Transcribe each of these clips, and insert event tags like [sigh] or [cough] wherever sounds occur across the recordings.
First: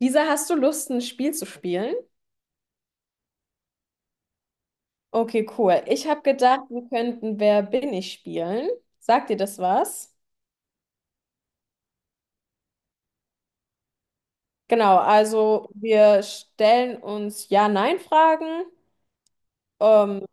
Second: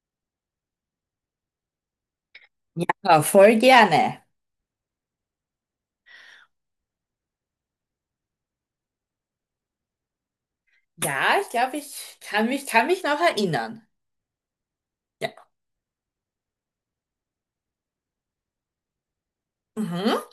Lisa, hast du Lust, ein Spiel zu spielen? Ja, voll gerne. Okay, cool. Ich habe gedacht, wir könnten Wer bin ich spielen. Sagt dir das was? Ja, ich glaube, ich kann mich noch erinnern. Genau, Ja. also wir stellen uns Ja-Nein-Fragen. Ähm, Mhm.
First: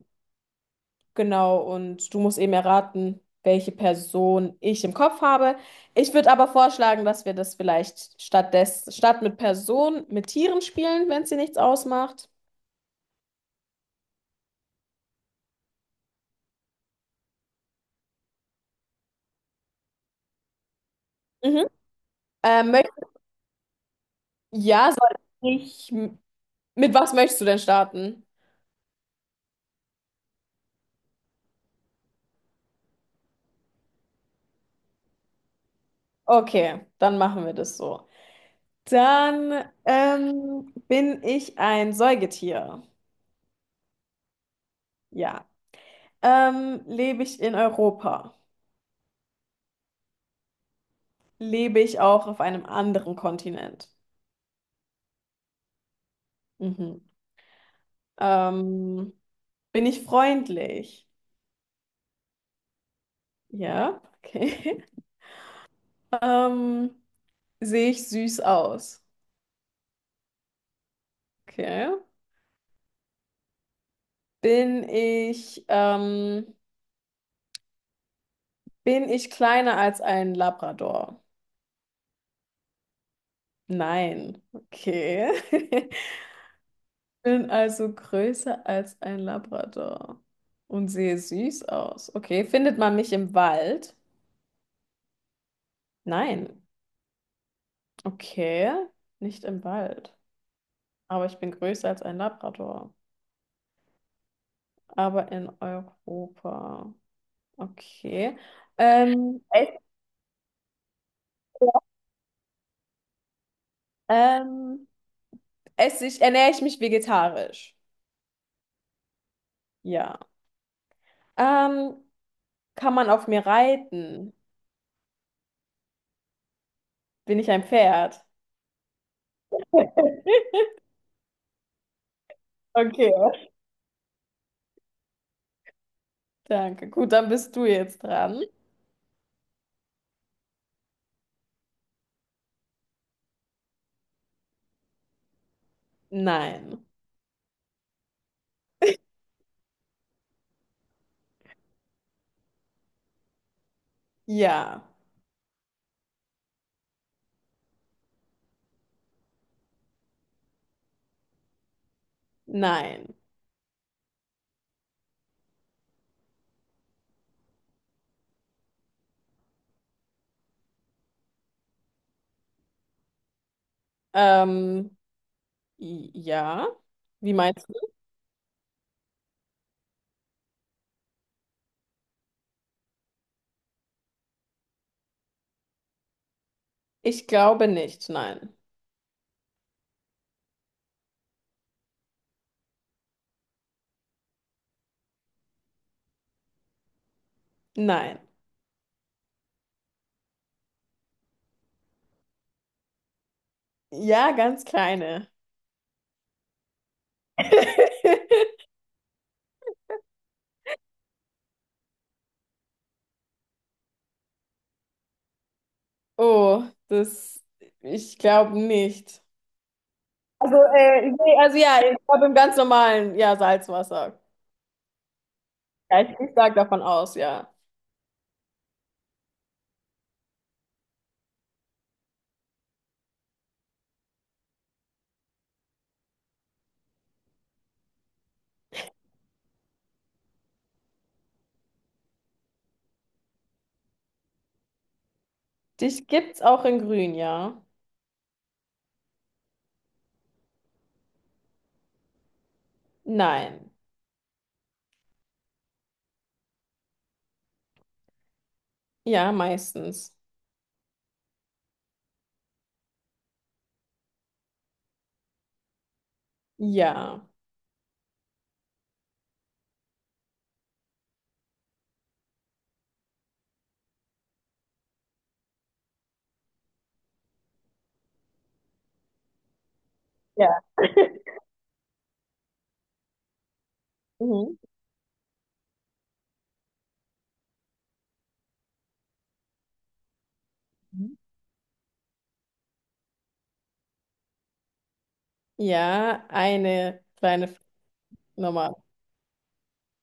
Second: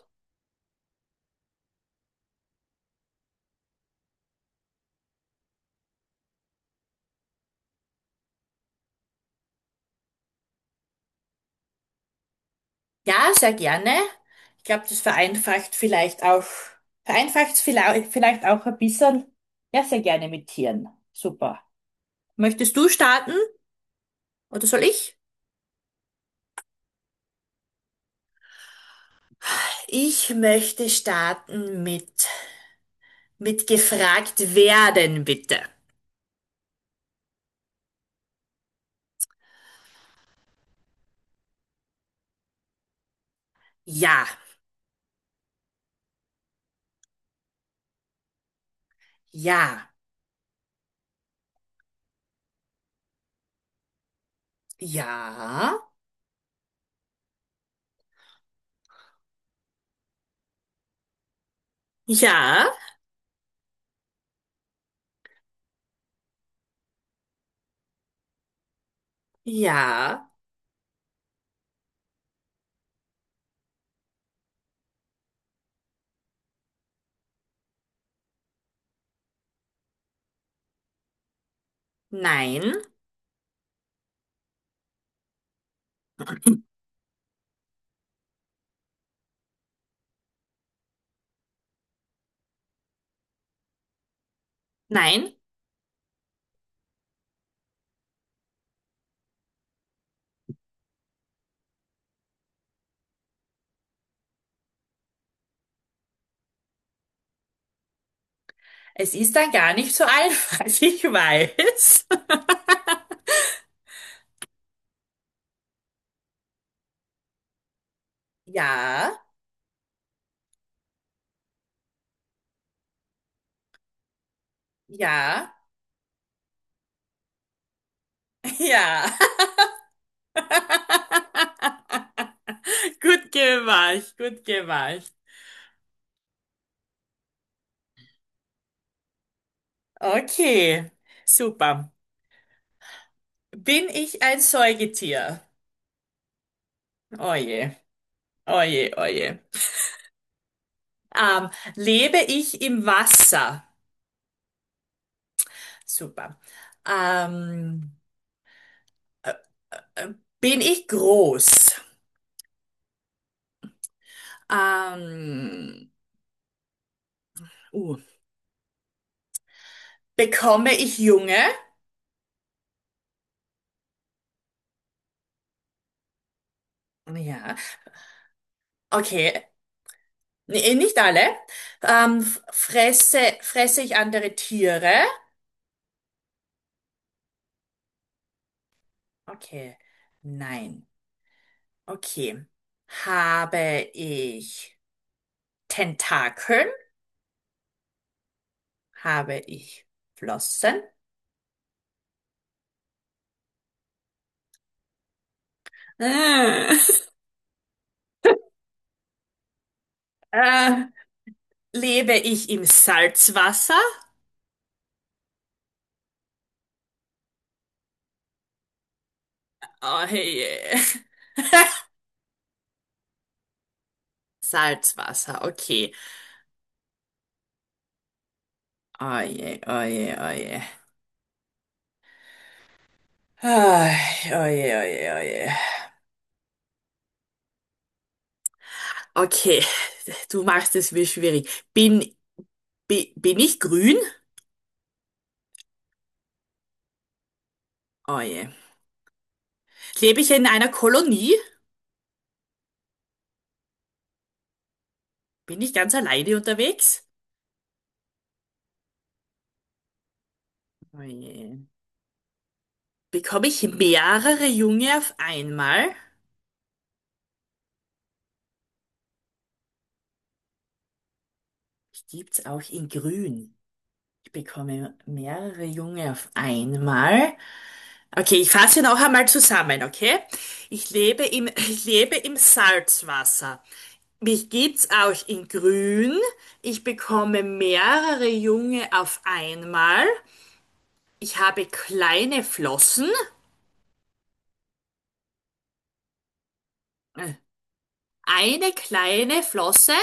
genau, und du musst eben erraten, welche Person ich im Kopf habe. Ich würde aber vorschlagen, dass wir das vielleicht statt mit Personen mit Tieren spielen, wenn es dir nichts ausmacht. Ja, sehr gerne. Ich glaube, das vereinfacht es vielleicht auch ein bisschen. Ja, sehr gerne mit Tieren. Super. Mhm. Ähm, Möchtest du möcht- starten oder soll ja, soll ich? ich, mit was möchtest du denn starten? Ich möchte starten mit gefragt werden, bitte. Okay, dann machen wir das so. Dann bin ich ein Säugetier. Ja, Ja. Lebe ich in Europa? ja, Lebe ich auch auf einem anderen Kontinent? ja, Mhm. Ähm, bin ich freundlich? ja, Ja, okay. [laughs] Ähm, sehe ich süß aus? ja, Okay. Bin ich, ähm, bin ich kleiner als ein Labrador? nein, Nein. Okay. [laughs] Bin also größer als ein Labrador und sehe süß aus. Okay, findet man mich im Wald? nein. Nein. Okay, nicht im Wald. Aber ich bin größer als ein Labrador. Aber in Europa. Okay. Es ist Ähm, dann es, gar nicht so einfach, [laughs] ich weiß. [laughs] ähm, ernähre ich mich vegetarisch? Ja, Ja. Ähm, kann man auf mir reiten? ja, Bin ich ein Pferd? [laughs] ja. [laughs] Okay, Gut gemacht, gut gemacht. danke. Gut, dann bist du jetzt dran. Okay, super. Bin ich ein Säugetier? Nein. Oje, oje, oje. Ähm, Lebe ich im Wasser? Ja. Super. Ähm, äh, äh, Bin ich groß? Nein. Ähm, uh, Bekomme ich Junge? Ähm, ja. Wie Ja, meinst du? okay. Nee, nicht alle. Fresse ich andere Tiere? Ich glaube nicht. Nein. Okay. Nein. Okay. Habe ich Tentakeln? Nein. Habe ich Flossen? Ja, ganz kleine. Äh, [laughs] [laughs] äh, lebe ich im Salzwasser? Oh, das, ich glaube nicht. Oh je. [laughs] Nee, also ja, ich glaube im ganz normalen, ja, Salzwasser. Salzwasser, okay. Ja, ich sage davon aus, ja. Oh je, oh je, oh je. Ah, oh je, oh je, oh je. Okay, du machst es mir schwierig. Bin, bin ich grün? Dich gibt's auch in Grün, ja? Oh je. Lebe ich in einer Kolonie? Nein. Bin ich ganz alleine unterwegs? Ja, meistens. Oh je. Bekomme ich mehrere Junge auf einmal? Ja. Ich gibt's auch in grün. Ich bekomme mehrere Junge auf einmal. Okay, ich fasse noch einmal zusammen, okay? Ja. [laughs] Ich lebe im Salzwasser. Mich Mhm. gibt's auch in grün. Ich bekomme mehrere Junge auf einmal. Ich habe kleine Flossen. Ja, eine Äh, kleine Eine Nummer. kleine Flosse.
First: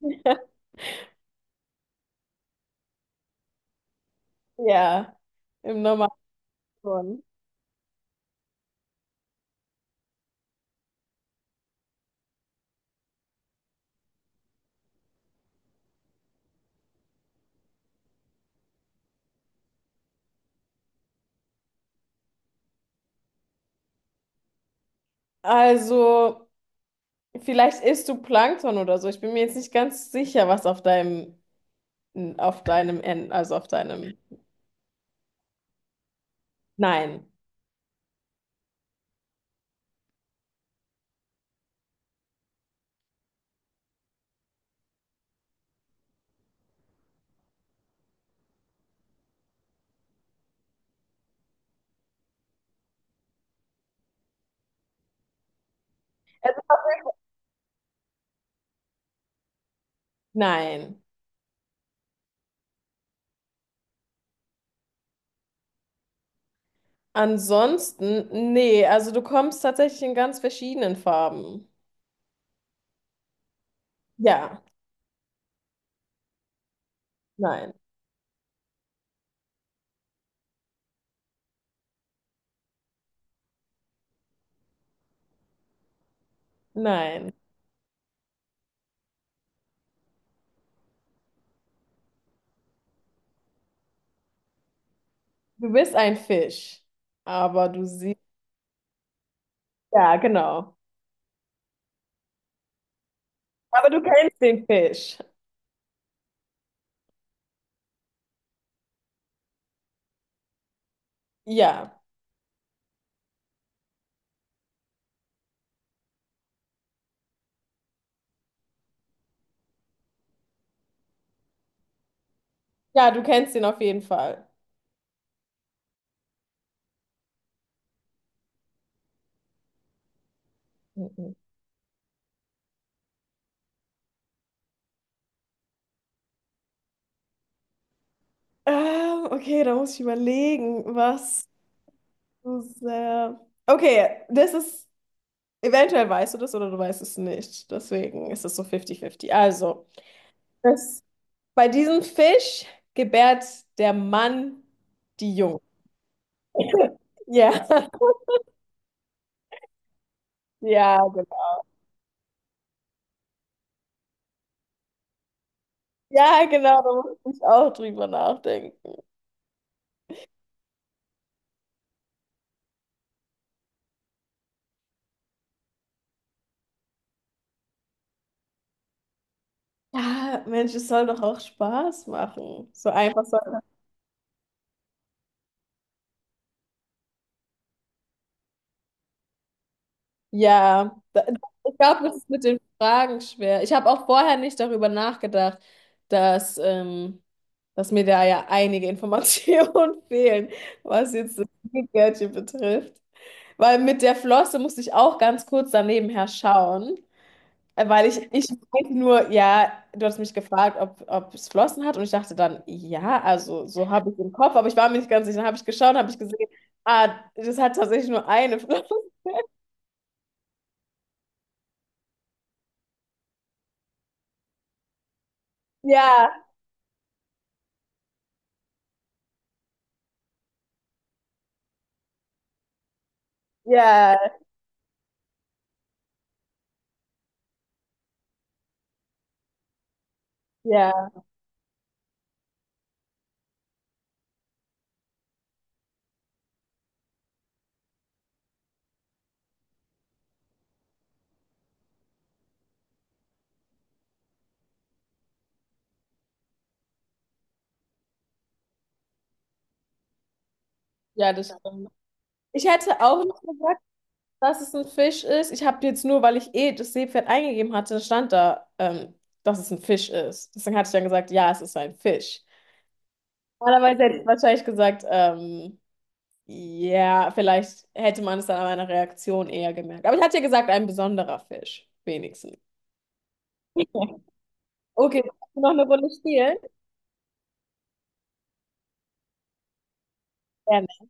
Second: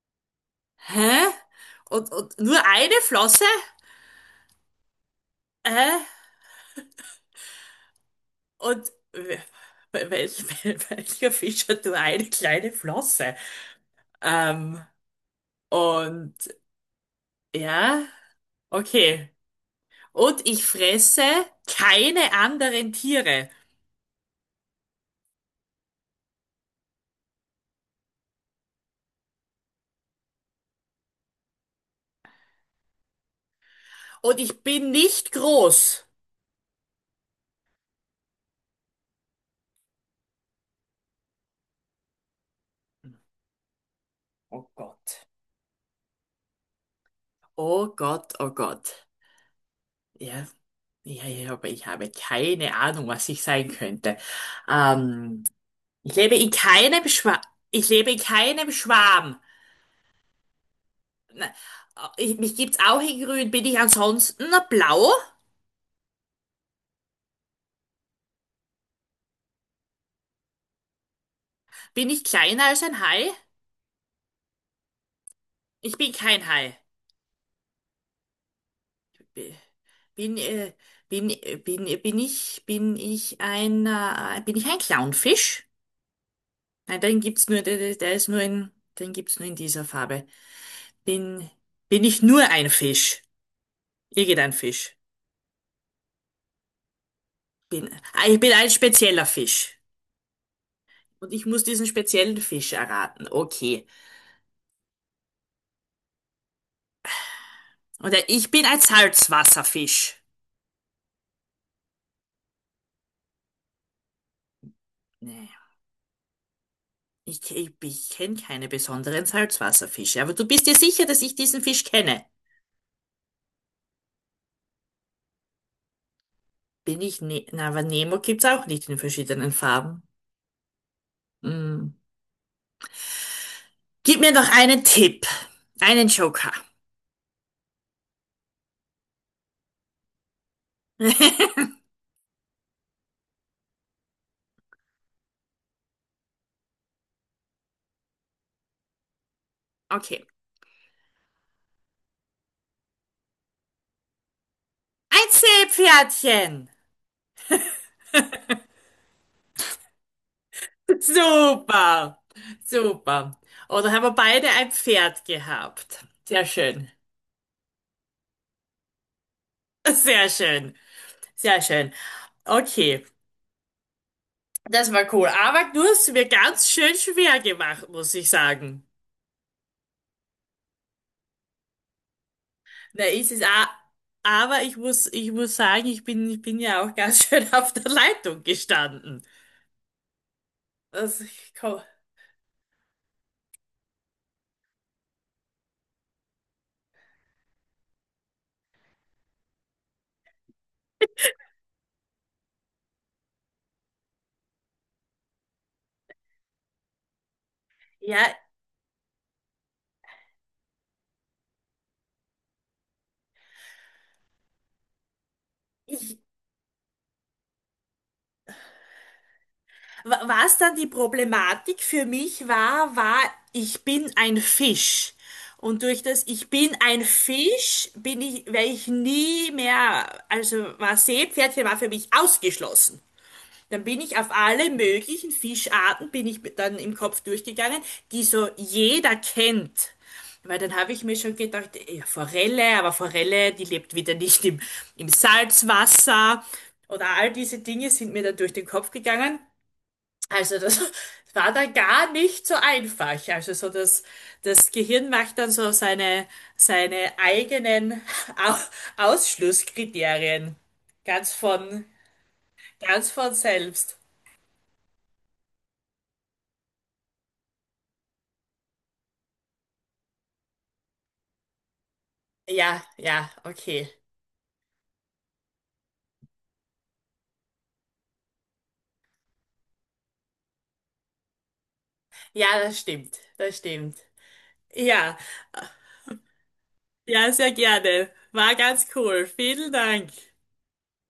[laughs] Hä? Und nur eine Flosse? Ja, im Äh, Normalen schon. und wel, welcher Fisch hat nur eine kleine Flosse? Ähm, und ja, okay. Und ich fresse keine anderen Tiere. Also, vielleicht isst du Plankton oder so. Ich bin mir jetzt nicht ganz sicher, was auf auf deinem End, also auf deinem. Und ich bin nicht groß. Nein, Oh Gott. Oh Gott, oh Gott. Ja. Ja, ja, aber ich habe keine Ahnung, was ich sein könnte. Ähm, ich lebe in keinem Schwa ich lebe in keinem Schwarm. nein. Na, äh, Ich, mich gibt's auch in Grün. Bin ich ansonsten blau? Ansonsten, nee, also du kommst tatsächlich in ganz verschiedenen Farben. Bin ich kleiner als ein Hai? Ja, Ich bin kein Hai. nein, B- Bin, bin, bin, bin ich ein Clownfisch? Nein, den nein. gibt's nur, der ist nur in, den gibt's nur in dieser Farbe. Bin, bin ich nur ein Fisch? Irgendein Fisch. Du bist ein Fisch, aber du siehst, Ich bin ein spezieller Fisch. ja, genau. Und ich muss diesen speziellen Fisch erraten. Okay. Aber du kennst den Fisch. Und ich bin ein Salzwasserfisch. Ja, Nee. Ich kenne keine besonderen Salzwasserfische. Aber du bist dir sicher, dass ich diesen Fisch kenne? ja, du kennst ihn auf jeden Fall. Bin ich ne Na, Aber Nemo gibt's auch nicht in verschiedenen Farben. Mhm. Hm. Gib mir noch einen Tipp. Einen Joker. Okay, da muss ich überlegen, was [laughs] so sehr. Okay, das ist. Eventuell weißt du das oder du weißt es nicht. Deswegen ist es so 50-50. Okay. das, bei diesem Fisch gebärt der Mann Ein die Jungen. Seepferdchen. Ja, [laughs] ja, genau. Super, super. Oh, dann haben wir beide ein Pferd gehabt. Ja, Sehr genau, schön, da muss ich auch drüber nachdenken. sehr schön, sehr schön. Okay, das war cool. Aber du hast es mir ganz schön schwer gemacht, muss ich sagen. Ja, Mensch, es soll doch auch Spaß machen. So Na, einfach ist soll es a- aber ich muss sagen, ich bin ja auch ganz [laughs] schön auf der Leitung gestanden. ja, Also, da, ich ich komm, glaube, das ist mit den Fragen schwer. Ich habe auch vorher nicht darüber nachgedacht, dass, ähm, dass mir da ja einige Informationen [laughs] fehlen, was jetzt das Gummibärchen betrifft. Weil mit der Flosse musste ich auch ganz kurz daneben her schauen, ja, ich weiß nur, ja, du hast mich gefragt, ob es Flossen hat und ich dachte dann, ja, also so habe ich im Kopf, aber ich war mir nicht ganz sicher. Dann habe ich geschaut, habe ich ich gesehen, ah, das hat tatsächlich nur eine Flosse. [laughs] Was dann die Problematik für mich war, war, ich bin ein Fisch. Und durch das Ja, Ich bin ein Fisch wär ich nie mehr, also war Seepferdchen war für mich ausgeschlossen. Dann bin ich auf ja. alle möglichen Fischarten, bin ich dann im Kopf durchgegangen, die so jeder kennt. Weil dann habe ich Ja, mir schon gedacht, ja, Forelle, aber Forelle, die lebt wieder nicht im, im Salzwasser. Oder all diese Dinge sind mir dann durch den Kopf gegangen. Also das [laughs] war dann gar nicht so einfach. Das Gehirn macht dann so seine eigenen [laughs] Au- Ausschlusskriterien. ja, Ganz das von, stimmt. Ich hätte ganz auch von nicht gesagt, selbst. dass es ein Fisch ist. Ich habe jetzt nur, weil ich eh das Seepferd eingegeben hatte, stand da, dass es ein Fisch ist. Deswegen hatte ich dann gesagt, ja, es ist ein Fisch. Ja, ja, okay. Normalerweise hätte ich wahrscheinlich gesagt, ja, vielleicht hätte man es dann an meiner Reaktion eher gemerkt. Aber ich hatte ja gesagt, ein besonderer Fisch, Ja, wenigstens. das stimmt. Das stimmt. Ja, Okay, noch eine Runde spielen? ja, sehr gerne. War ganz cool. Vielen Dank. Gerne.